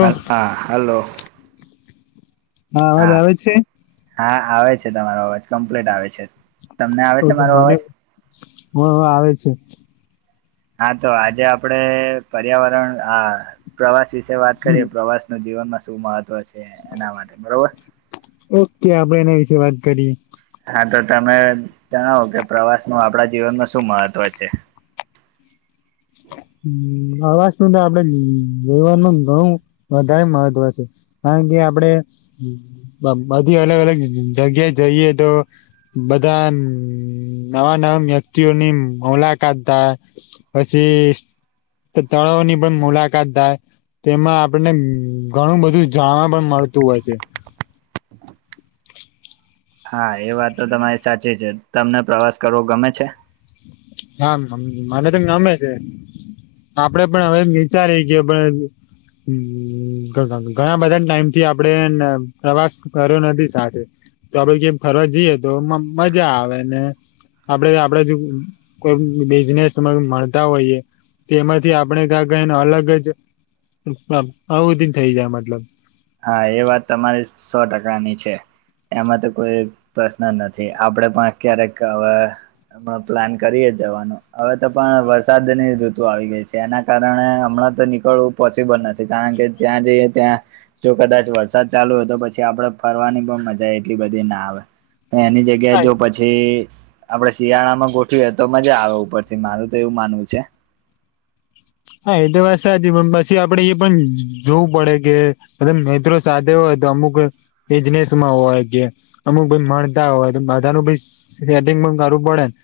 હ હા હલો. હા અવાજ આવે છે? હા આવે છે તમારો અવાજ કમ્પ્લીટ આવે છે. તમને આવે ઓ છે તો મારો મને અવાજ આવે છે. હા તો આજે આપડે પર્યાવરણ આ પ્રવાસ વિશે વાત કરીએ પ્રવાસ નું જીવનમાં શું મહત્વ છે એના માટે બરોબર. ઓકે આપડે એના વિશેે વાત કરીએ. હા તો તમે જણાવો કે પ્રવાસ નું આપણા જીવનમાં શું મહત્વ છે? હમ હવા તો આપડે જેવન ન ઘણું વધારે મહત્વ છે. કારણ કે આપણે બધી અલગ અલગ જગ્યા જઈએ તો બધા નવા નવા વ્યક્તિઓની મુલાકાત થાય. જે તળોની પણ મુલાકાત થાય. તેમાં આપણને ઘણું બધું જાણવા પણ મળતું હોય છે. હા એ વાત તો તમારી સાચી છે તમને પ્રવાસ કરવો ગમે છે? હા મને તો ગમે છે. આપડે પણ હવે વિચારી ગ પણ હ ઘણા બધા ટાઈમ થી આપણે પ્રવાસ કર્યો નથી સાથે. તો આપડે કેમ ફરવા જઈએ તો એમાં મજા આવે ને, આપડે આપડ જો કોઈ બિઝનેસ મળતા હોઈએ, તો એમાંથી આપણે ક્યા કને અલગ જ આવુંધીન થઈ જાય મતલબ. હા એ વાત તમારી સો ટકાની છે. એમાં તો કોઈ પ્રશ્ન નથી આપડે પણ ક્યારેક હવે હ પ્લાન કરીએ જવાનો હવે તો પણ વરસાદની ઋતુ આવી ગઈ છે એના કારણે હમણાં તો નીકળવું પોસિબલ નથી કારણ કે જ્યાં જઈએ ત્યાં જો કદાચ વરસાદ ચાલુ હોય તો પછી આપડે ફરવાની પણ મજા એટલી બધી ના આવે એની જગ્યા કેજો હા પછી આપડે શિયાળામાં ગોઠવી એ તો મજા આવે ઉપરથી મારું તો એવું માનવું છે. હા એ તો વાત સાચી પણ પછી આપડે એ પણ જોવું પડે કે મ મિત્રો સાથે હોય તો અમુક બિજનેસ માં હોય કે અમુક ભાઈ મળતા હોય તો બધાનું બી સેટિંગ પણ કરવું પડે ને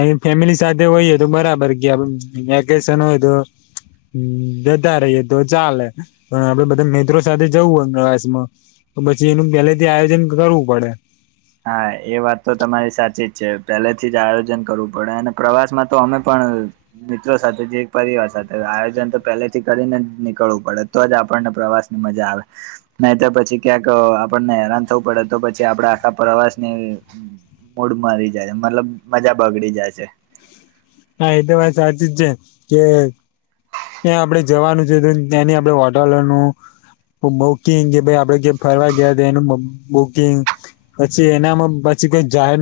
અ ફેમિલી સાથે હોયએ તો બરાબર કે વેકેશન હોય તો હમ જતા રહીએ તો ચાલે પણ આપડે બધા મિત્રો સાથે જવું હોળશમાં તો પછી એનું પહેલેથી આયોજન કરવું પડે. હા એ વાત તો તમારી સાચી જ છે પહેલેથી જ આયોજન કરવું પડે અને પ્રવાસમાં તો અમે પણ મિત્રો સાથે જે એક પરિવાર સાથે આયોજન તો પહેલેથી કરીને જ નીકળવું પડે. તો જ આપણને પ્રવાસની મજા આવે નહી તો પછી ક્યાંક આપણને હેરાન થવું પડે તો પછી આપડા પ્રવાસને મૂડ મરી જાય છે મતલબ મજા બગડી જાય છે. હા એ તો વાત સાચી જ છે કે ત્યાં આપડણે જવાનું છે તો ત્યાંની આપડે હોટલોનું બુકિંગ કે ભાઈ આપડે જે ફરવા ગયા એનું બુકિંગ પછી એનામાં પછી કોઈ જાહેર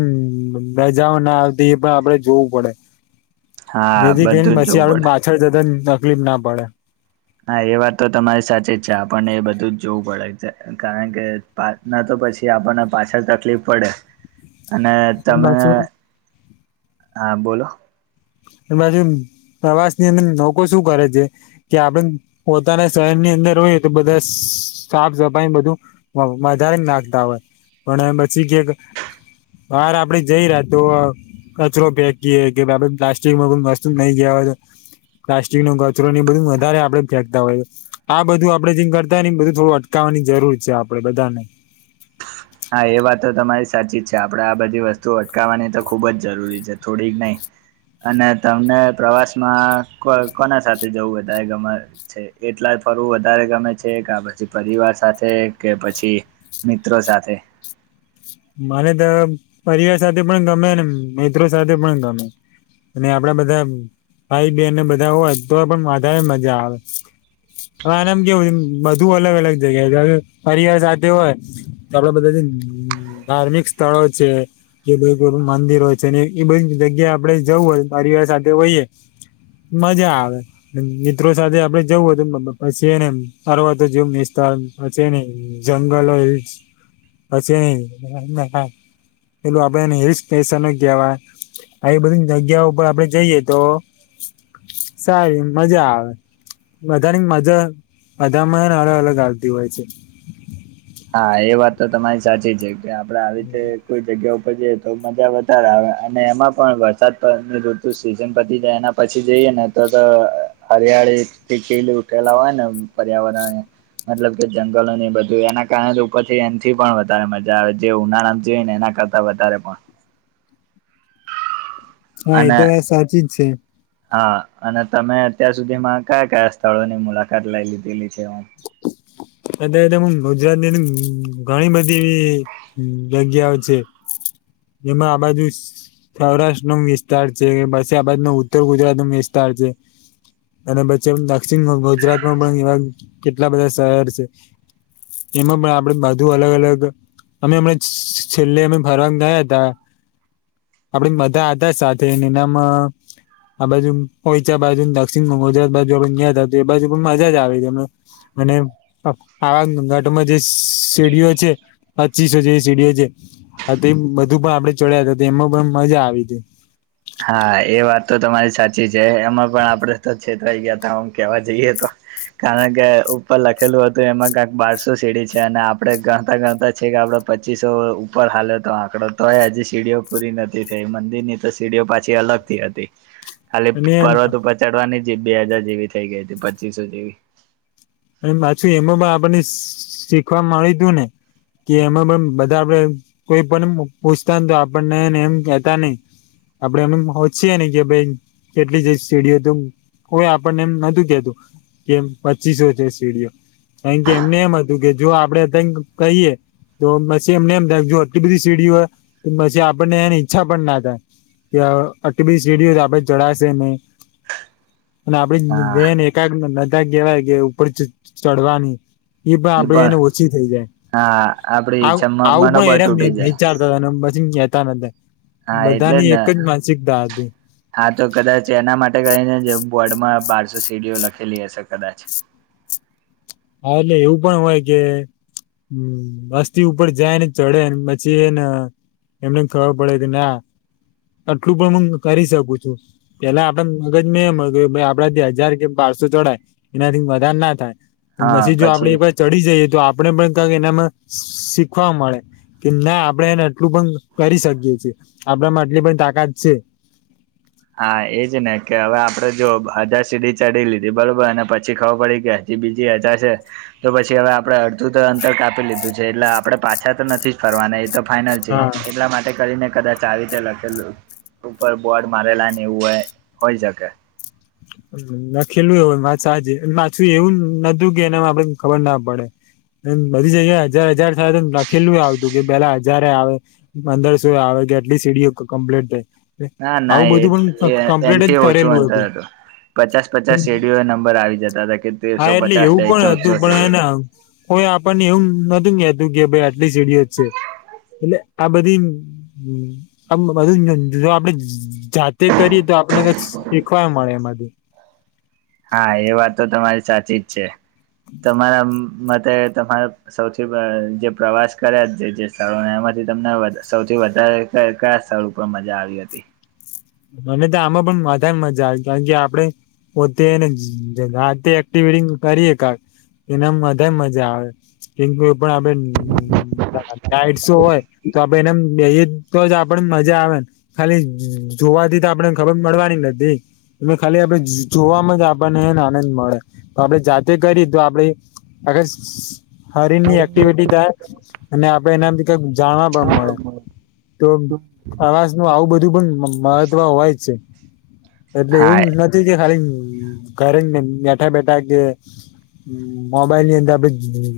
રજાઓ ના આવતી એ પણ આપડે જોવું પડે. હા જેથી કરીને બધું જ પછી જોવું આપડે પડે. પાછળ જતા તકલીફ ના પડે. હા એ વાત તો તમારી સાચી જ છે આપણને એ બધું જ જોવું પડે કારણ કે પાર્ટનર તો પછી આપણને પાછળ તકલીફ પડે. અને તમે પાછું હા બોલો. એ બાજુ પ્રવાસની અંદર લોકો શું કરે છે. કે આપણે પોતાના શહેરની અંદર હોઈએ તો બધા સાફ સફાઈ બધું વધારેને નાખતા હોય પણ પછી કે બહાર આપડે જઈ રહ્યા તો કચરો ફેંકીએ કે પ્લાસ્ટિક નહી ગયા હોય તો પ્લાસ્ટિકનો કચરોને એ બધું વધારે આપડે ફેંકતા હોય. આ બધું આપડે જેમ કરતા ને એ બધું થોડું અટકાવવાની જરૂર છે આપડે બધાને હા એ વાત તો તમારી સાચી જ છે આપણેે આ બધી વસ્તુઓ અટકાવવાની તો ખુબ જ જરૂરી છે થોડીક નઈ અને તમને પ્રવાસ માં કો કોના સાથે જવું ગમે? છે એકલા ફરવું વધારે ગમે છે કે પછી પરિવાર સાથે કે પછી મિત્રો સાથે? મને તો પરિવાર સાથે પણ ગમે ને મિત્રો સાથે પણ ગમે. અને આપડા બધા ભાઈ બેન બધા હોય તો પણ વધારે મજા આવે. હવે આનેમ કેવું બધું અલગ અલગ જગ્યા પરિવાર સાથે હોય. તો આપડે બધાથી ધાર્મિક સ્થળો છે. જે બું મંદિર હોય છે એ બધી જગ્યા આપડે જવું હોય પરિવાર સાથે હોઈએ. મજા આવે. મિત્રો સાથે આપડે જવું હતું પછી ને ફરવા તો જો [unintelligible] જંગલો હ પછી પેલું આપડે એને હિલ સ્ટેશનો કહેવાય આવી બધી જગ્યા ઉપર આપડે જઈએ તો [inaudible] સારી મજા આવે. બધાની મજા બધામાં અલગ અલગ આવતી હોય છે. હા એ વાત તો તમારી સાચી છે કે આપડે આવી રીતે કોઈ જગ્યા ઉપર જઈએ તો મજા વધારે આવે અને એમાં પણ વરસાદની ઋતુ સિઝન પતી જાય એના પછી જઈએ ને તો તો હરિયાળીથીલી ઉઠેલા હોય ને પર્યાવરણ મતલબ કે જંગલો ને બધું એના કારણે ઉપર છે એથી પણ વધારે મજા આવે જે ઉનાળા આતી હોય ને એના કરતા વધારે પણ હા એ અને તો વાત સાચી જ છે. હા અને તમે અત્યાર સુધીમાં કયા કયા સ્થળોની મુલાકાત લઈ લીધેલી છે. [inaudible] અ હ ગુજરાતની ઘણી બધી એવી હમ જગ્યાઓ છે એમાં આ બાજુ સૌરાષ્ટ્રનો વિસ્તાર છે પછી આ બાજનો ઉત્તર ગુજરાતનો વિસ્તાર છે. અને પછી દક્ષિણ ગુજરાતમાં પણ એવા કેટલા બધા શહેર છે. એમાં પણ આપડે બધું અલગ અલગ અમે એમણા છેલ્લે અમે ફરવા ગયા હતા. આપડી બધા હતા સાથે એનામાં આ બાજુ પોઇચા બાજુ દક્ષિણ ગુજરાત બાજુ ગયા હતા એ બાજુ પણ મજા જ અમને. અને પાવાગઢમાં જે શીડીઓ છે. પચીસો જેવી સીડીઓ છે બધું પણ આપડે ચડ્યા હતા એમાં પણ મજા આવી હતી. હા એ વાત તો તમારી સાચી છે એમાં પણ આપડે તો છેતરાઈ ગયા હતા આમ કેવા જઈએ તો. કારણ કે ઉપર લખેલું હતું એમાં કંક બારસો સીડી છે અને આપડે ગણતા ગણતા છે કે આપડ પચીસો ઉપર હાલે તો આંકડો તો હોય હજી સીડીઓ પૂરી નથી થઈ મંદિરની તો સીડીઓ પાછી અલગ થી હતી ખાલી અને પર્વતો ઉપર ચડવાની બે હજાર જેવી થઈ ગઈ હતી પચીસો જેવી અને પાછું એમાં પણ આપણને શીખવા મળી તું ને કે એમાં પણ બધા આપડે કોઈ પણ પૂછતાને તો આપણને એમ કેતા નહી. આપડે અમે હોછીએ ને કે ભાઈ કેટલી જઈ સેડીઓ તો કોય આપણને એમ નતું કેતું કેમ પચીસો છે સીડીઓ કારણ કે એમને એમ હતું કે જો આપડે ત કહીએ તો પછી એમને એમ જો આટલી બધી સીડી હોય તો પી આપણને એની ઈચ્છા પણ ના થાય. યા આટલી બધી સીડીઓ છે આપડે ચઢાશે નય. [inaudible] અને આપડી હા બેન એકા નતા કેવાય કે ઉપર ચડવાની એ પણ આપડી એને ઓછી થઈ જાય હા આપડી ઈચ્છા આવું પણ મનોબળ એરામ તૂટી જાય વિચાર હતા પછી કેતા નતા. હા એટલે જ બધાની ને. એક માનસિકતા હતી હા તો કદાચ એના માટે કરીને જે બોર્ડમાં બારસો સીડીઓ લખેલી હશે કદાચ. હા એટલે એવું પણ હોય કે વસ્તી ઉપર જાય ને ચઢે પછી એને એમને ખબર પડે કે ના આટલું પણ હું કરી શકું છું. પેલા આપડે મગજમાં એમ હોય આપડા જે હજાર કે બારસો ચડાય એનાથી વધારે ના થાય. પછી જો આપડે એ ચડી જઈએ તો આપડણે પણ કક એનામાં શીખવા મળે. કે ના આપડે એને આટલું પણ કરી શકીય છેએ આપડામાં આટલી પણ તાકાત છે. હા એજ ને કે હવે આપડે જો હજાર સીડી ચઢી લીધી બરોબર અને પછી ખબર પડી કે બીજી હજાર છે તો પછી હવે આપડે અડધું તો અંતર કાપી લીધું છે એટલે આપડે પાછા તો નથી ફરવાના એ તો ફાઈનલ છે હા. એટલા માટે કરીને કદાચ આવી રીતે લખેલું ઉપર બોર્ડ મારેલા ને એવું હો હોઈ શકે. લખેલુ હોય એ વાત સાચી પાછુ એવું નતું કે એનામાં આપડે ખબર ના પડે. એમ બધી જગ્યાએ હજાર-હજાર સાથે લખેલું આવતું કે પેલા હજારે આવે. પંદરશોય આવે કે આટલી સીડીઓ કમ્પ્લીટ થઇ. ના ના આવું બધું પણ એ કમ્પ્લીટ જ કરેલું હતું. પચાસ-પચાસ શેડીઓ નંબર આવી જતા હતા કે હા તેરસો એટલે પચાસ એવું થઈ પણ હતું ચૌદસો પણ થઈ હેને કોઈ આપણને એવું નતું કતું કે ભાઈ આટલી સીડીઓ જ છે એટલે. આ બધી હ આ બધું જો આપણેે જાતે કરીએ તો આપણે શીખવા મળે એમાંથી. હા એ વાત તો તમારી સાચી જ છે તમારા મતે તમારા સૌથી જે પ્રવાસ કર્યા જે સ્થળો એમાંથી તમને વધારે સૌથી વધારે ક્યા-કયા સ્થળ ઉપર મજા આવી હતી. મને તો આમાં પણ વધારે મજા આવે કારણ કે આપડે પોતે ને રાતે એક્ટિવિટી કરીએ એના બધા મજા આવે. કેમ કે એ પણ આપે નાઈટ શો હોય તો આપે એને બેએ તો જ આપણ મજા આવેને. ખાલી જોવાથી તો આપડેને ખબર મળવાની નથી. એ ખાલી આપડણે જોવાવામાં જ આપણને એ આનંદ મળે તો આપડણે જાતે કરી તો આપડે આખા શરીરની એક્ટિવિટી થાય અને આપડે એનાથી કઈક જાણવા પણ મળે તો પ્રવાસનું આવું બધું પણ મહત્વ હોય જ છે. એટલે હા એવું નથી કે ખાલી ઘરેને બેઠા-બેઠા કે મોબાઈલ ની અંદર આપડે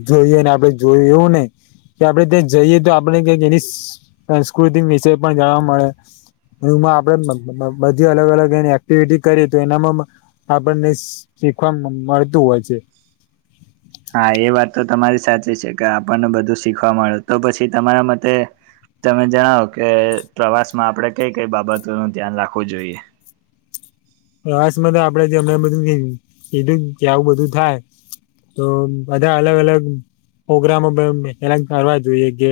જોઈએ ને આપડે જોય એવું નઈ. કે આપડણે ત્યાં જઈએ તો આપણે ક એની સંસ્કૃતિ વિશે પણ જાણવા મળે. વ્યુ માં આપડે બધી અલગ-અલગ એક્ટિવિટી કરી તો એનામાં આપણને શીખવા મળતું હોય છે. હા એ વાત તો તમારી સાચી છે કે આપણને બધું શીખવા મળે તો પછી તમારા મતે તમે જણાવો કે પ્રવાસમાં આપણે કઈ-કઈ બાબતોનું ધ્યાન રાખવું જોઈએ? પ્રવાસમાં તો આપડે જે હમણાં બધું કીધું કે આવું બધું થાય. તો બધા અલગ-અલગ પ્રગ્રામો પેલા કરવા જોઈએ કે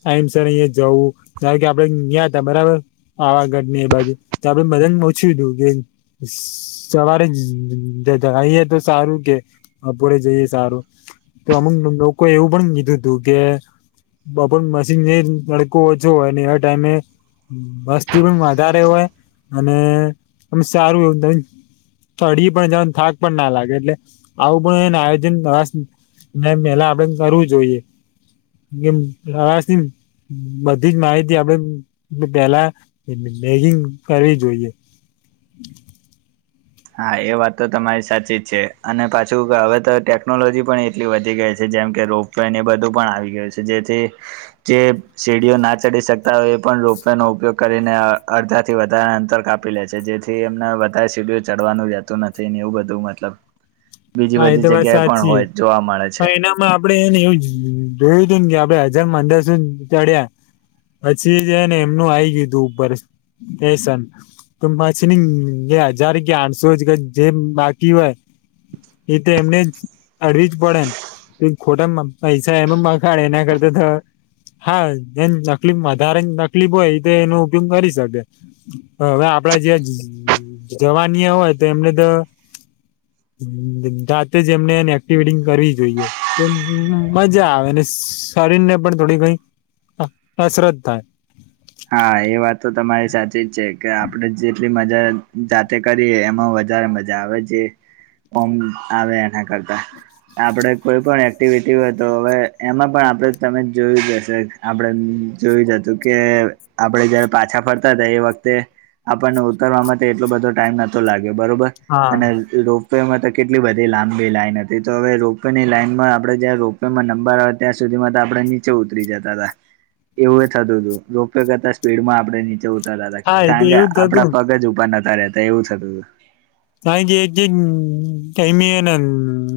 ટાઈમ સર અહિયાં જવું જ કે આપડે ગયા હતા બરાબર. પાવાગઢ઼ ને એ બાજુ તો આપડે બધા ને પૂછ્યું તુ કે સવારે જાઈએ તો સારું કે બપોરે જઈએ સારું. તો અમુક લોકો એવું પણ કીધું હતું કે બપોર પછી ન જે તડકો ઓછો હોય ને એવા ટાઈમે બસ્તી પણ વધારે હોય અને આમ સારું એવું ચડી પણ જાઓ ને થાક પણ ના લાગે એટલે આવું પણ એને આયોજન પ્રવાસ ને પેલા આપડે કરવું જોઈએ કે પ્રવાસની બધી જ માહિતી આપડે પેલા ભેગી ન કરવી જોઈએ. હા એ વાત તો તમારી સાચી જ છે અને પાછું હવે તો ટેકનોલોજી પણ એટલી વધી ગઈ છે જેમ કે રો તો એને બધું પણ આવી ગયું છે જેથી જે સીડીઓ ના ચડી શકતા હોય એ પણ રોપવેનો ઉપયોગ કરીને અડધાથી વધારે અંતર કાપ કાપી લે છે જેથી એમને વધારે સીડી ચડવાનું જતું નથી એવું બધું મતલબ બીજી હા બધી જગ્યા એ પણ હોય જોવા મળે છે. માં આપડે એને એવું જોયું હતું ને આપડે હજાર અંદર સુધ ચડ્યા. પછી જે ને એમનું આ આય ગયું તું ઉપર સ્ટેશન તો પછીની જે હજાર કે આઠસો કે જે બાકી હોય. [inaudible] એ તો એમને જ અડવી જ પડે. એ ખોટા પૈસા એમાં બગાડે એના કરતા તો હા એ તકલીફ વધારે તકલીફ હોય તો એનો ઉપયોગ કરી શકે હવે આપડા જેવા જવાનીયા હોય તો એમને તો જાતે જ એમને એને એક્ટિવિટીંગ કરવી જોઈએ. તો મજા આવેને શરીર ને પણ થોડી કઈ કસરત થાય. હા એ વાત તો તમારી સાચી જ છે કે આપડે જેટલી મજા જાતે કરી એમાં વધારે મજા આવે જે ઓમ આવે એના કરતા આપણે કોઈ પણ એક્ટિવિટી હોય તો હવે એમાં પણ આપણે તમે જોય હશે. આપણે જોયું જ હતું કે આપડે જયારે પાછા ફરતા હતા એ વખતે આપણને ઉતરવા માટે એટલો બધો ટાઈમ નતો લાગ્યો બરોબર હા અને રોપવેમાં તો કેટલી બધી લાંબી લાઈન હતી તો હવે રોપવેેની લાઈનમાં આપણે જ્યાં રોપવેમાં નંબર આવે ત્યાં સુધીમાં તો આપણે નીચે ઉતરી જતા હતા એવું થતું હતું. કરતા સ્પીડમાં આપડણે નીચે ઉતરતા હતા હા એ તો કારણ કે એવું જ આપડા થતું પગ જ ઉપર નતા રહેતા એવું થતું હતું. ના જે જે એને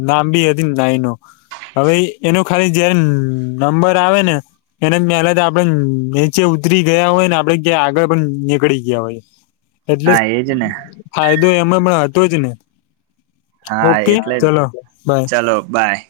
લાંબી હતી ને લાઇનો. હવે એનું ખાલી જયારે નંબર આવે ને એને પહેલા તો આપડે નીચે ઉતરી ગયા હોય ને આપડે ક્યાં આગળ પણ નીકળી ગયા હોય. [inaudible] એટલે એજ ને ફાયદો એમાં પણ હતો જ ને હા ઓકે એટલે જ ચલો બાય. ચાલો બાય